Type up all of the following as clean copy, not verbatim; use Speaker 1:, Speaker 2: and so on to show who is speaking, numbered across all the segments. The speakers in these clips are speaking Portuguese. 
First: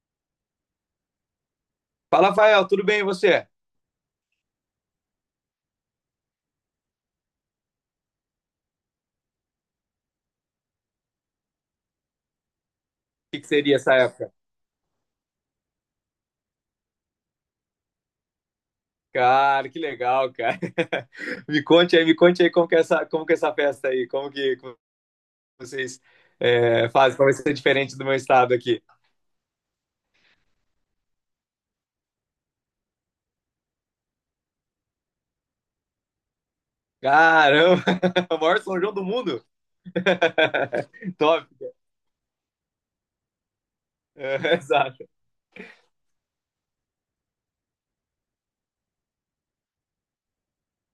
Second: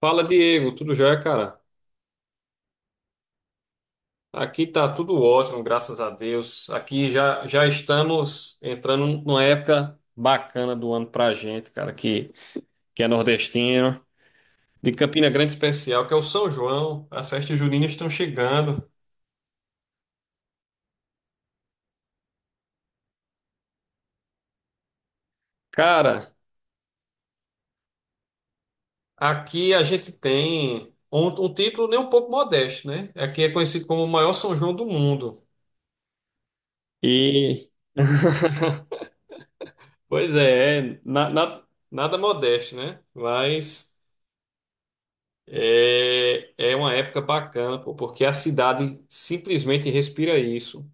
Speaker 1: Fala, Diego, tudo jóia, cara?
Speaker 2: Fala, Rafael, tudo bem e você? O
Speaker 1: Aqui tá tudo ótimo, graças a Deus. Aqui já, já estamos entrando numa época bacana do ano pra gente, cara, que é
Speaker 2: que que seria essa
Speaker 1: nordestino,
Speaker 2: época?
Speaker 1: de Campina Grande especial, que é o São João. As festas juninas estão chegando.
Speaker 2: Cara, que legal, cara. Me conte aí como que é essa, como que é essa festa aí, como que, como vocês
Speaker 1: Cara,
Speaker 2: é, fazem, como vai ser diferente do meu estado aqui.
Speaker 1: aqui a gente tem um título nem um pouco modesto, né? Aqui é conhecido como o maior São João do mundo. E.
Speaker 2: Caramba, o maior São João do mundo.
Speaker 1: Pois é,
Speaker 2: Top.
Speaker 1: nada modesto, né? Mas
Speaker 2: É, exato.
Speaker 1: é uma época bacana, pô, porque a cidade simplesmente respira isso.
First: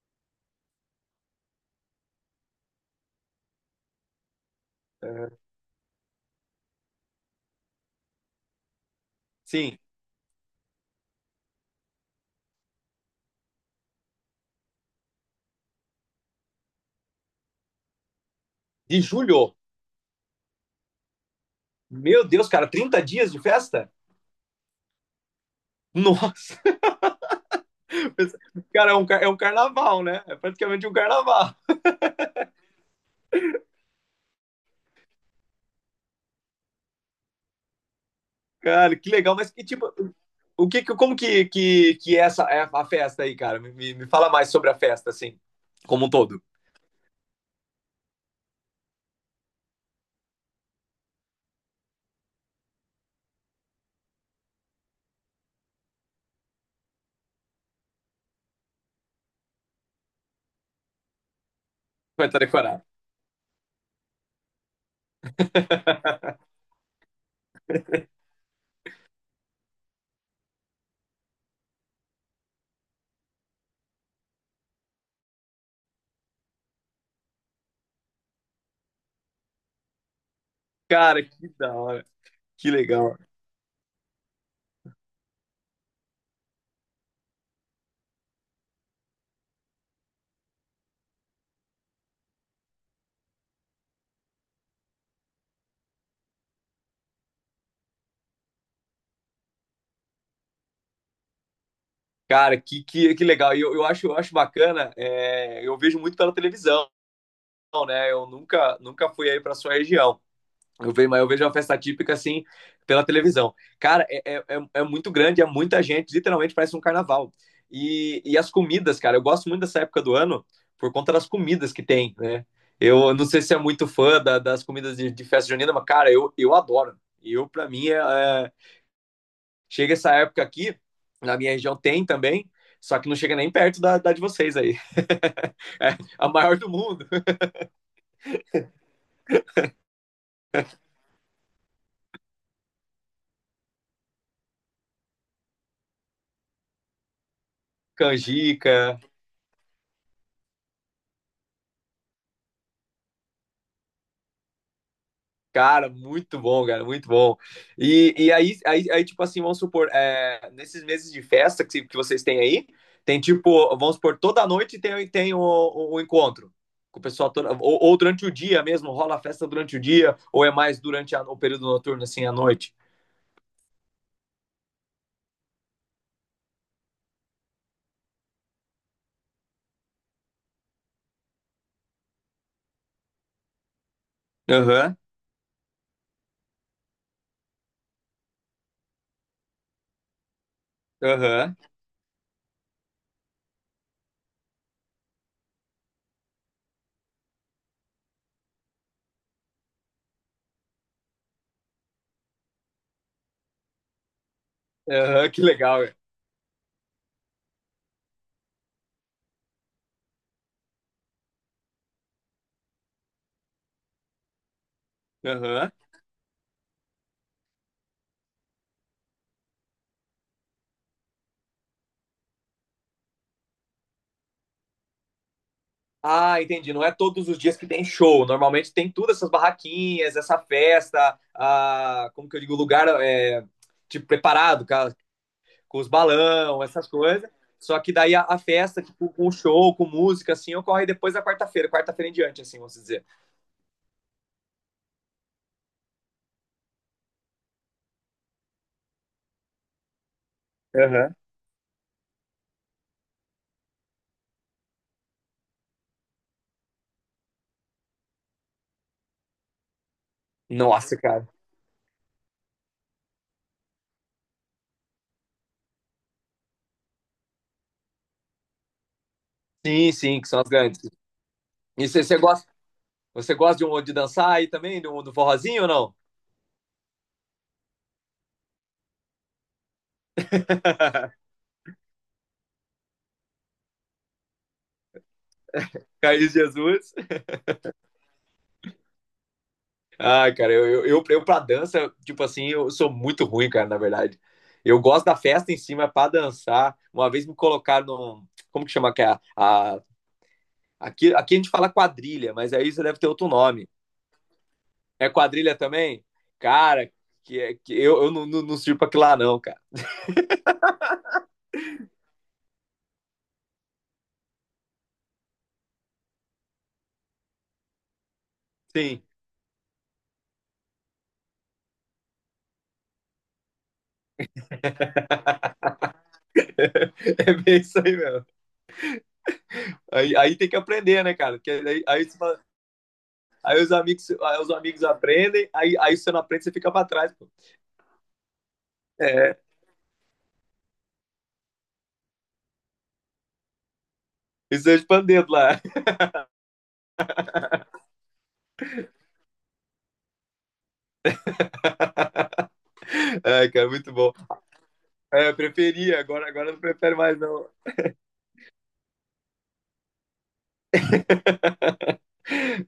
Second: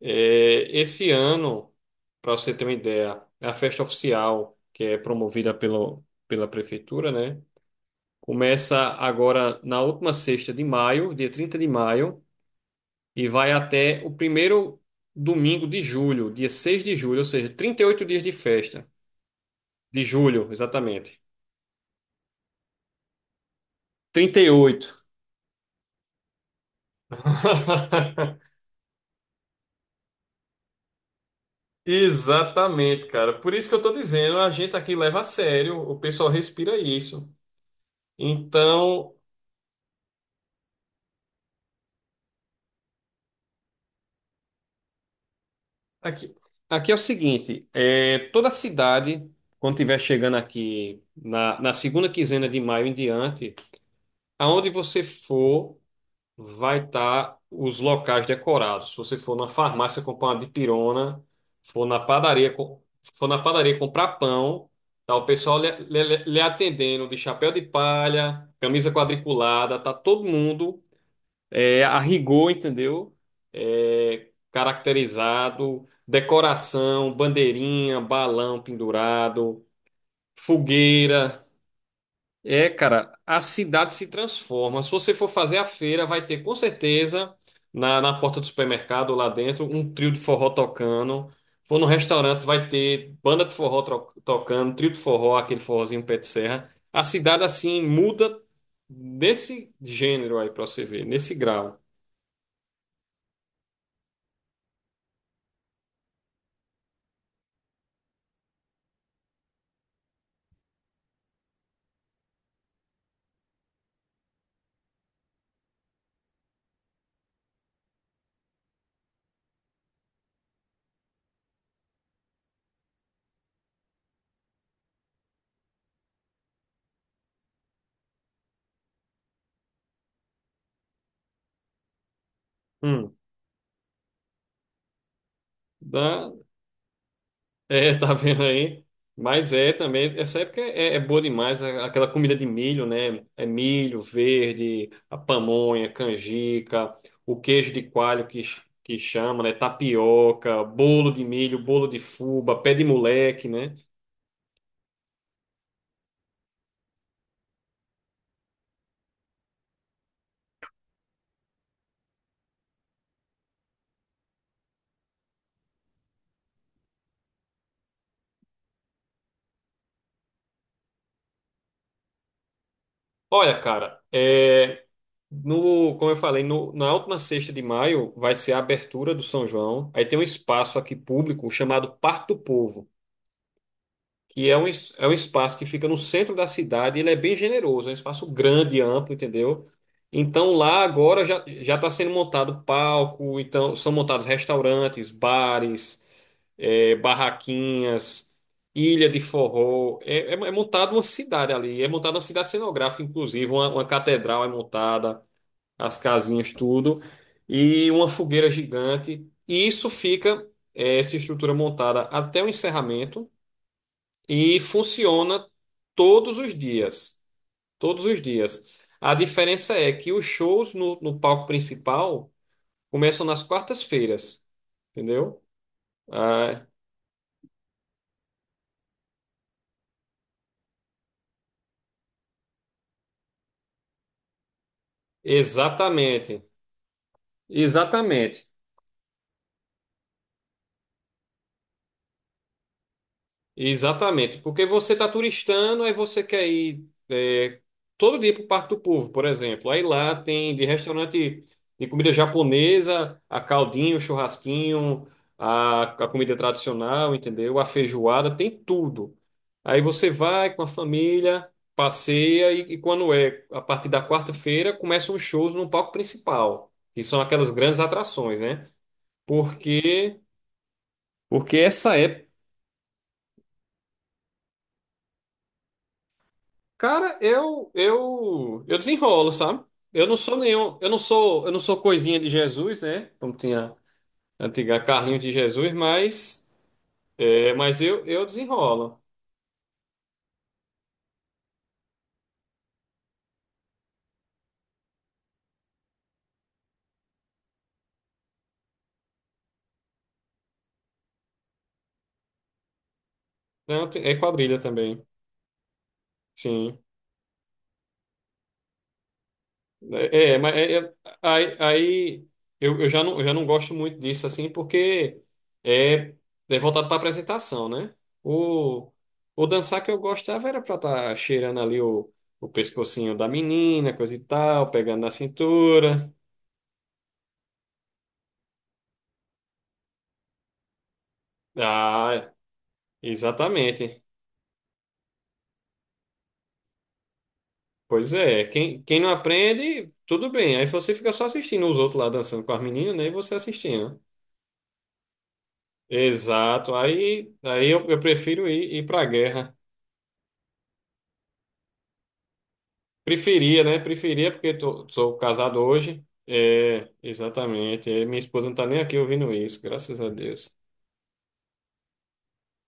Speaker 1: É, esse ano, para você ter uma ideia, é a festa oficial, que é
Speaker 2: É.
Speaker 1: promovida pelo, pela prefeitura, né? Começa agora
Speaker 2: Sim,
Speaker 1: na última sexta de maio, dia 30 de maio, e vai até o primeiro domingo de julho, dia 6 de julho, ou seja, 38 dias de festa.
Speaker 2: de julho.
Speaker 1: De julho, exatamente.
Speaker 2: Meu Deus, cara, 30 dias de festa?
Speaker 1: 38.
Speaker 2: Nossa. Cara, é um carnaval, né? É praticamente um carnaval.
Speaker 1: Exatamente, cara. Por isso que eu tô dizendo, a gente aqui leva a sério, o pessoal respira isso.
Speaker 2: Cara, que
Speaker 1: Então,
Speaker 2: legal, mas que tipo, o que, que- como que é essa é a festa aí, cara? Me fala mais sobre a festa, assim, como um
Speaker 1: aqui,
Speaker 2: todo.
Speaker 1: aqui é o seguinte, é, toda cidade, quando estiver chegando aqui na segunda quinzena de maio em diante, aonde você for, vai estar os locais decorados. Se você for na farmácia comprar uma dipirona, for na
Speaker 2: Vai estar
Speaker 1: padaria, co-
Speaker 2: decorado.
Speaker 1: for na padaria comprar pão, tá o pessoal lhe atendendo de chapéu de palha, camisa quadriculada, tá todo mundo a rigor, entendeu? É, caracterizado, decoração, bandeirinha, balão pendurado,
Speaker 2: Cara,
Speaker 1: fogueira.
Speaker 2: que da hora,
Speaker 1: É,
Speaker 2: que
Speaker 1: cara,
Speaker 2: legal.
Speaker 1: a cidade se transforma. Se você for fazer a feira, vai ter com certeza na porta do supermercado lá dentro um trio de forró tocando. For no restaurante, vai ter banda de forró tocando, trio de forró, aquele forrozinho pé de serra. A cidade assim muda nesse gênero aí pra você ver, nesse grau.
Speaker 2: Cara, que legal. E eu acho, eu acho bacana, é, eu vejo muito pela televisão, né? Eu nunca fui aí pra sua região. Eu vejo, mas eu vejo uma festa típica assim pela televisão. Cara, é muito grande, é muita gente, literalmente parece um carnaval. E as comidas, cara, eu gosto muito dessa época do ano por conta das comidas que tem, né? Eu não sei se é muito fã das comidas de festa junina, mas, cara, eu adoro. Eu, para mim, chega essa época aqui, na minha região tem também, só que
Speaker 1: Hum.
Speaker 2: não chega nem perto da de vocês aí. É a maior do mundo.
Speaker 1: É, tá vendo aí? Mas é também, essa época é boa demais, aquela comida de milho, né? É milho verde, a pamonha, canjica, o queijo de coalho que
Speaker 2: Canjica,
Speaker 1: chama, né? Tapioca, bolo de milho, bolo de fubá, pé de moleque, né?
Speaker 2: cara, muito bom, cara, muito bom. E aí, tipo assim, vamos supor, é, nesses meses de festa que vocês têm aí, tem tipo, vamos supor, toda noite tem, tem o encontro com o pessoal, toda, ou durante o dia mesmo, rola a festa durante o dia, ou é mais durante a- o período noturno, assim, à noite?
Speaker 1: Olha, cara, no, como eu falei, no, na última sexta de maio vai ser a abertura do São João. Aí tem um espaço aqui público chamado Parque do Povo, que é um, es-
Speaker 2: Aham,
Speaker 1: é um espaço que fica no centro da cidade, ele é bem generoso, é um espaço grande, amplo, entendeu? Então lá agora já
Speaker 2: aham,
Speaker 1: já está sendo montado palco, então são montados restaurantes, bares, barraquinhas, ilha de forró, é montada uma cidade ali, é montada uma cidade cenográfica, inclusive uma catedral é montada,
Speaker 2: aham, que legal, velho.
Speaker 1: as casinhas tudo e uma fogueira gigante. E isso fica essa estrutura montada até o encerramento. E funciona
Speaker 2: Aham.
Speaker 1: todos os dias. Todos os dias. A diferença é que os shows no palco principal começam nas quartas-feiras, entendeu?
Speaker 2: Ah,
Speaker 1: Ah,
Speaker 2: entendi, não é todos os dias que tem show, normalmente tem tudo, essas barraquinhas, essa festa, ah, como que eu digo, lugar, é, tipo, preparado, com os
Speaker 1: exatamente.
Speaker 2: balão, essas coisas. Só que daí a
Speaker 1: Exatamente.
Speaker 2: festa, tipo, com show, com música, assim, ocorre depois da quarta-feira, quarta-feira em diante, assim, vamos dizer.
Speaker 1: Exatamente, porque você está turistando, aí você quer ir todo dia para o Parque do Povo, por exemplo. Aí lá tem de
Speaker 2: Aham.
Speaker 1: restaurante de comida japonesa, a caldinho, churrasquinho, a comida tradicional, entendeu? A feijoada, tem tudo. Aí você vai com a
Speaker 2: Nossa, cara.
Speaker 1: família, passeia e quando é a partir da quarta-feira começam os shows no palco principal, que são aquelas grandes atrações, né?
Speaker 2: Sim,
Speaker 1: Porque
Speaker 2: sim, que são as grandes.
Speaker 1: porque
Speaker 2: E
Speaker 1: essa época.
Speaker 2: você gosta de, um, de dançar aí também, do forrozinho ou não?
Speaker 1: Cara, eu desenrolo, sabe? Eu não sou nenhum, eu não sou, eu não sou coisinha de Jesus, né? Como tinha a antiga carrinho de Jesus,
Speaker 2: Carlos
Speaker 1: mas
Speaker 2: Jesus.
Speaker 1: é, mas eu desenrolo.
Speaker 2: Ai, cara, eu pra dança, tipo assim, eu sou muito ruim, cara, na verdade. Eu gosto da festa em cima, pra dançar. Uma vez me colocaram num. Como que chama? Que é aqui, aqui a gente fala quadrilha, mas aí você deve ter outro nome.
Speaker 1: Não, é quadrilha também.
Speaker 2: É quadrilha também?
Speaker 1: Sim.
Speaker 2: Cara, que eu, eu não não, sirvo pra que lá, não, cara.
Speaker 1: É, é, mas aí eu já não gosto muito disso, assim, porque é, é voltado para apresentação, né? O,
Speaker 2: Sim,
Speaker 1: o dançar que eu gostava era para estar tá cheirando ali o pescocinho da menina, coisa e tal, pegando na cintura.
Speaker 2: é bem isso aí mesmo. Aí tem que aprender, né, cara? Porque você
Speaker 1: Ah,
Speaker 2: fala-
Speaker 1: exatamente.
Speaker 2: aí os amigos aprendem, aí você não aprende, você fica pra trás, pô.
Speaker 1: Pois é, quem não
Speaker 2: É,
Speaker 1: aprende, tudo bem. Aí você fica só assistindo os outros lá dançando com as meninas, né? E você assistindo.
Speaker 2: isso é expandido lá.
Speaker 1: Exato. Aí eu prefiro ir para a guerra.
Speaker 2: Ai,
Speaker 1: Preferia,
Speaker 2: cara,
Speaker 1: né?
Speaker 2: muito bom.
Speaker 1: Preferia, porque sou
Speaker 2: É, eu
Speaker 1: casado
Speaker 2: preferia,
Speaker 1: hoje.
Speaker 2: agora eu não
Speaker 1: É,
Speaker 2: prefere mais, não.
Speaker 1: exatamente. É, minha esposa não tá nem aqui ouvindo isso, graças a Deus.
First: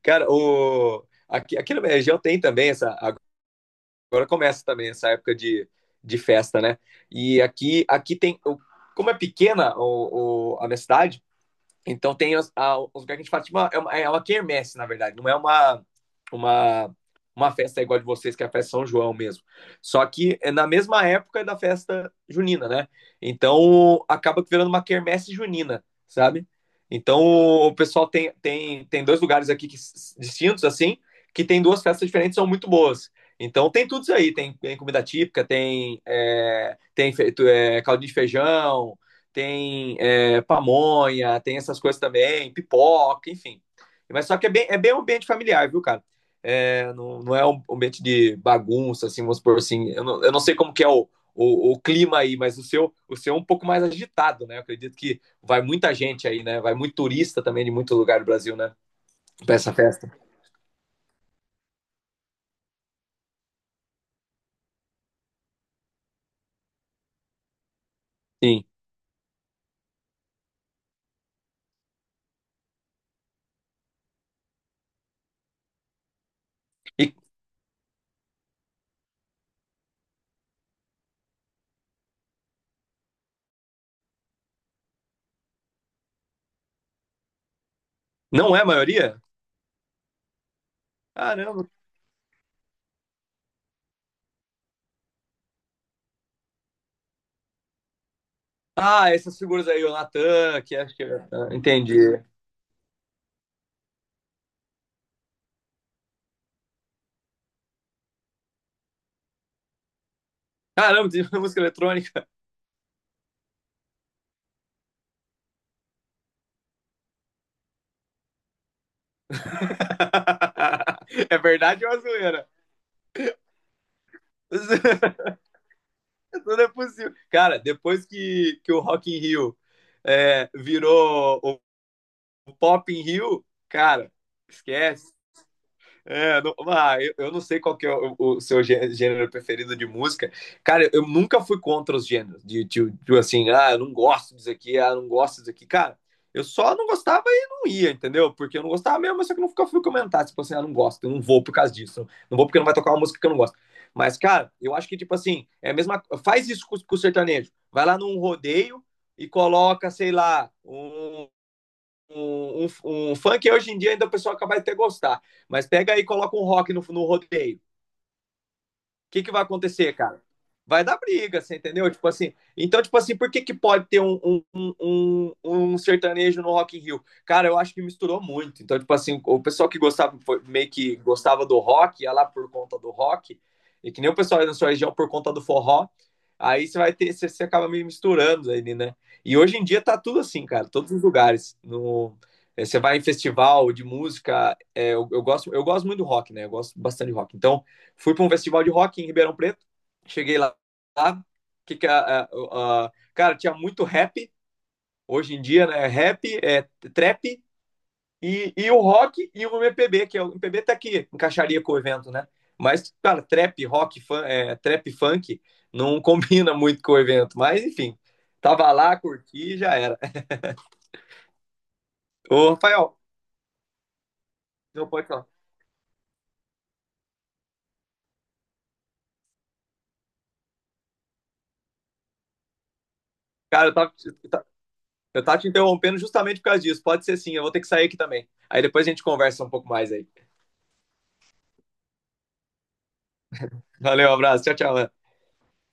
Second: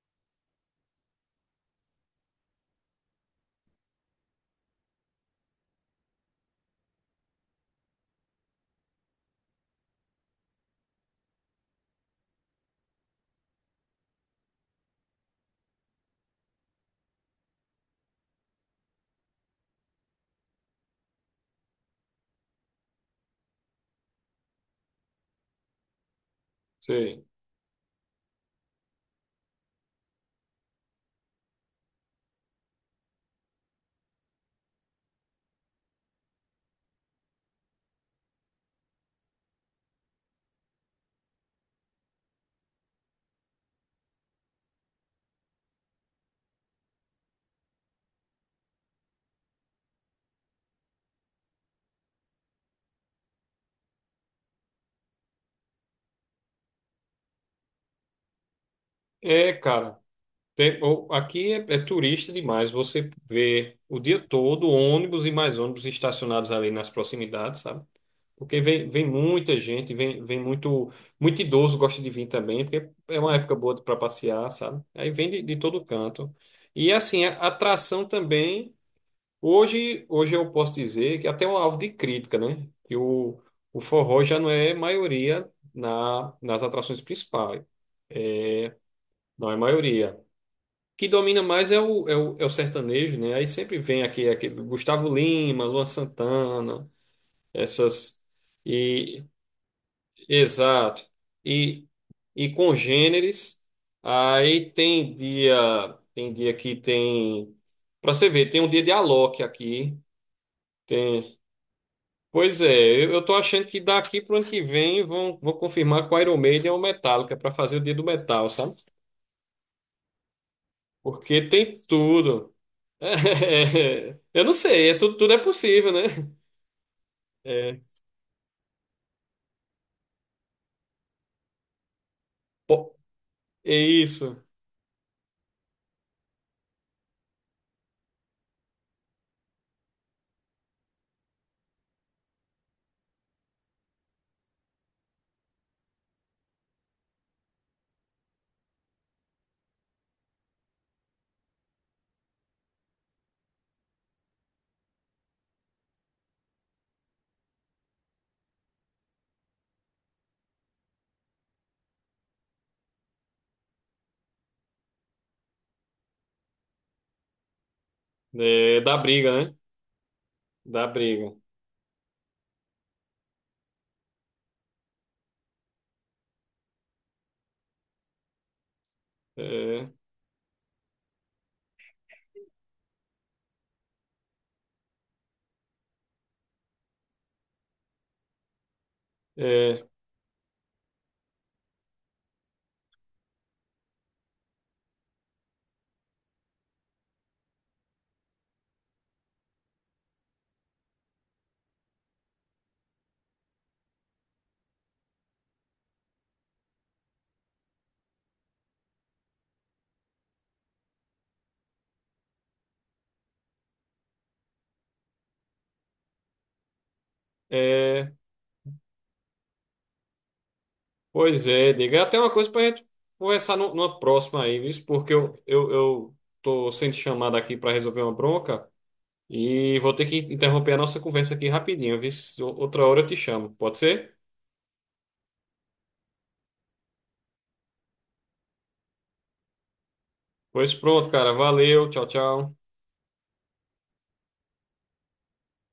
Speaker 2: Cara, o, aqui na minha região tem também essa. Agora começa também essa época de festa, né? E aqui, aqui tem. O como é pequena a minha cidade, então tem os lugares que a gente fala, tipo, é uma quermesse, na verdade. Não é uma, uma festa igual a de vocês, que é a festa São João mesmo. Só que é na mesma época da festa junina, né? Então acaba virando uma quermesse junina, sabe? Então
Speaker 1: Sei.
Speaker 2: o pessoal tem dois lugares aqui que, distintos, assim, que tem duas festas diferentes, são muito boas. Então tem tudo isso aí, tem comida típica, tem, é, tem feito, é, caldo de feijão, tem é, pamonha, tem essas coisas também, pipoca, enfim. Mas só que é bem um ambiente familiar, viu, cara? É, não é um ambiente de bagunça, assim, vamos supor assim. Eu não sei como que é o clima aí, mas o seu é um pouco mais agitado, né? Eu acredito que vai muita gente aí, né? Vai muito turista também de muito lugar do Brasil, né?
Speaker 1: É,
Speaker 2: Pra essa
Speaker 1: cara,
Speaker 2: festa.
Speaker 1: aqui é turista demais. Você vê o dia todo ônibus e mais ônibus estacionados ali nas proximidades, sabe? Porque
Speaker 2: Sim.
Speaker 1: vem muita gente, vem muito, muito idoso gosta de vir também, porque é uma época boa para passear, sabe? Aí vem de todo canto. E
Speaker 2: E
Speaker 1: assim, a atração também. Hoje eu posso dizer que até é um alvo de crítica, né? Que o forró já não é maioria nas atrações principais.
Speaker 2: não é a maioria?
Speaker 1: Não é maioria. O que domina
Speaker 2: Caramba.
Speaker 1: mais é o sertanejo, né? Aí sempre vem aqui, aquele Gustavo Lima, Luan Santana, essas.
Speaker 2: Ah,
Speaker 1: E,
Speaker 2: essas figuras aí, o Natan, que acho que.
Speaker 1: exato.
Speaker 2: É, ah,
Speaker 1: E,
Speaker 2: entendi.
Speaker 1: e congêneres. Aí tem dia que tem. Pra você ver, tem um dia de Alok aqui.
Speaker 2: Caramba, tem
Speaker 1: Tem.
Speaker 2: música eletrônica.
Speaker 1: Pois é, eu tô achando que daqui pro ano que vem vão confirmar com o Iron Maiden ou Metallica para fazer o Dia do Metal, sabe?
Speaker 2: É
Speaker 1: Porque tem
Speaker 2: verdade ou é uma zoeira?
Speaker 1: tudo. É, eu não sei, é tudo, tudo é possível, né?
Speaker 2: Tudo é possível. Cara,
Speaker 1: É,
Speaker 2: depois que o Rock in Rio é, virou o Pop
Speaker 1: pô,
Speaker 2: in Rio,
Speaker 1: é
Speaker 2: cara,
Speaker 1: isso.
Speaker 2: esquece. É, não, ah, eu não sei qual que é o seu gê- gênero preferido de música. Cara, eu, nunca fui contra os gêneros. Assim, ah, eu não gosto disso aqui, ah, eu não gosto disso aqui. Cara, eu só não gostava e não ia, entendeu? Porque eu não gostava mesmo, mas só que eu nunca fui comentar. Tipo assim, ah, não gosto, eu não vou por causa disso. Não vou porque não vai tocar uma música que eu não gosto. Mas, cara, eu acho que, tipo assim, é a mesma. Faz isso com o sertanejo. Vai lá num rodeio e coloca, sei lá, um funk hoje em dia ainda o pessoal acaba de ter gostar. Mas pega aí e coloca um rock no rodeio
Speaker 1: É, dá
Speaker 2: que vai
Speaker 1: briga, né?
Speaker 2: acontecer, cara? Vai
Speaker 1: Dá
Speaker 2: dar
Speaker 1: briga.
Speaker 2: briga, você entendeu? Tipo assim, então, tipo assim, por que, que pode ter um sertanejo no Rock in Rio? Cara, eu acho que misturou muito. Então, tipo assim, o pessoal que
Speaker 1: É,
Speaker 2: gostava, foi- meio que gostava do rock, ia lá por conta do rock, e que nem o pessoal aí na sua região por conta do forró, aí você vai ter, você, você acaba meio misturando aí né? E hoje em dia
Speaker 1: é,
Speaker 2: tá tudo assim, cara, todos os lugares. No, eh, você vai em festival de música, é eu gosto muito do rock, né? Eu gosto bastante de rock. Então, fui para um festival de rock em Ribeirão Preto, cheguei lá que cara, tinha muito rap, hoje em dia, né? Rap, é, trap, e o rock e o MPB, que é, o MPB tá aqui, encaixaria com o evento, né? Mas, cara, trap, funk, não combina muito com o evento. Mas, enfim,
Speaker 1: é.
Speaker 2: tava lá, curti e já era.
Speaker 1: Pois é, diga. É até uma coisa
Speaker 2: Ô,
Speaker 1: pra gente
Speaker 2: Rafael,
Speaker 1: conversar numa próxima aí, viu?
Speaker 2: não pode
Speaker 1: Porque
Speaker 2: falar.
Speaker 1: eu tô sendo chamado aqui para resolver uma bronca. E vou ter que interromper a nossa conversa aqui rapidinho, viu? Outra hora eu te chamo,
Speaker 2: Cara,
Speaker 1: pode ser?
Speaker 2: eu tava te interrompendo justamente por causa disso. Pode ser sim, eu vou ter que sair aqui também. Aí depois a gente conversa um pouco mais aí.
Speaker 1: Pois pronto, cara. Valeu, tchau, tchau.
Speaker 2: Valeu, um abraço. Tchau, tchau.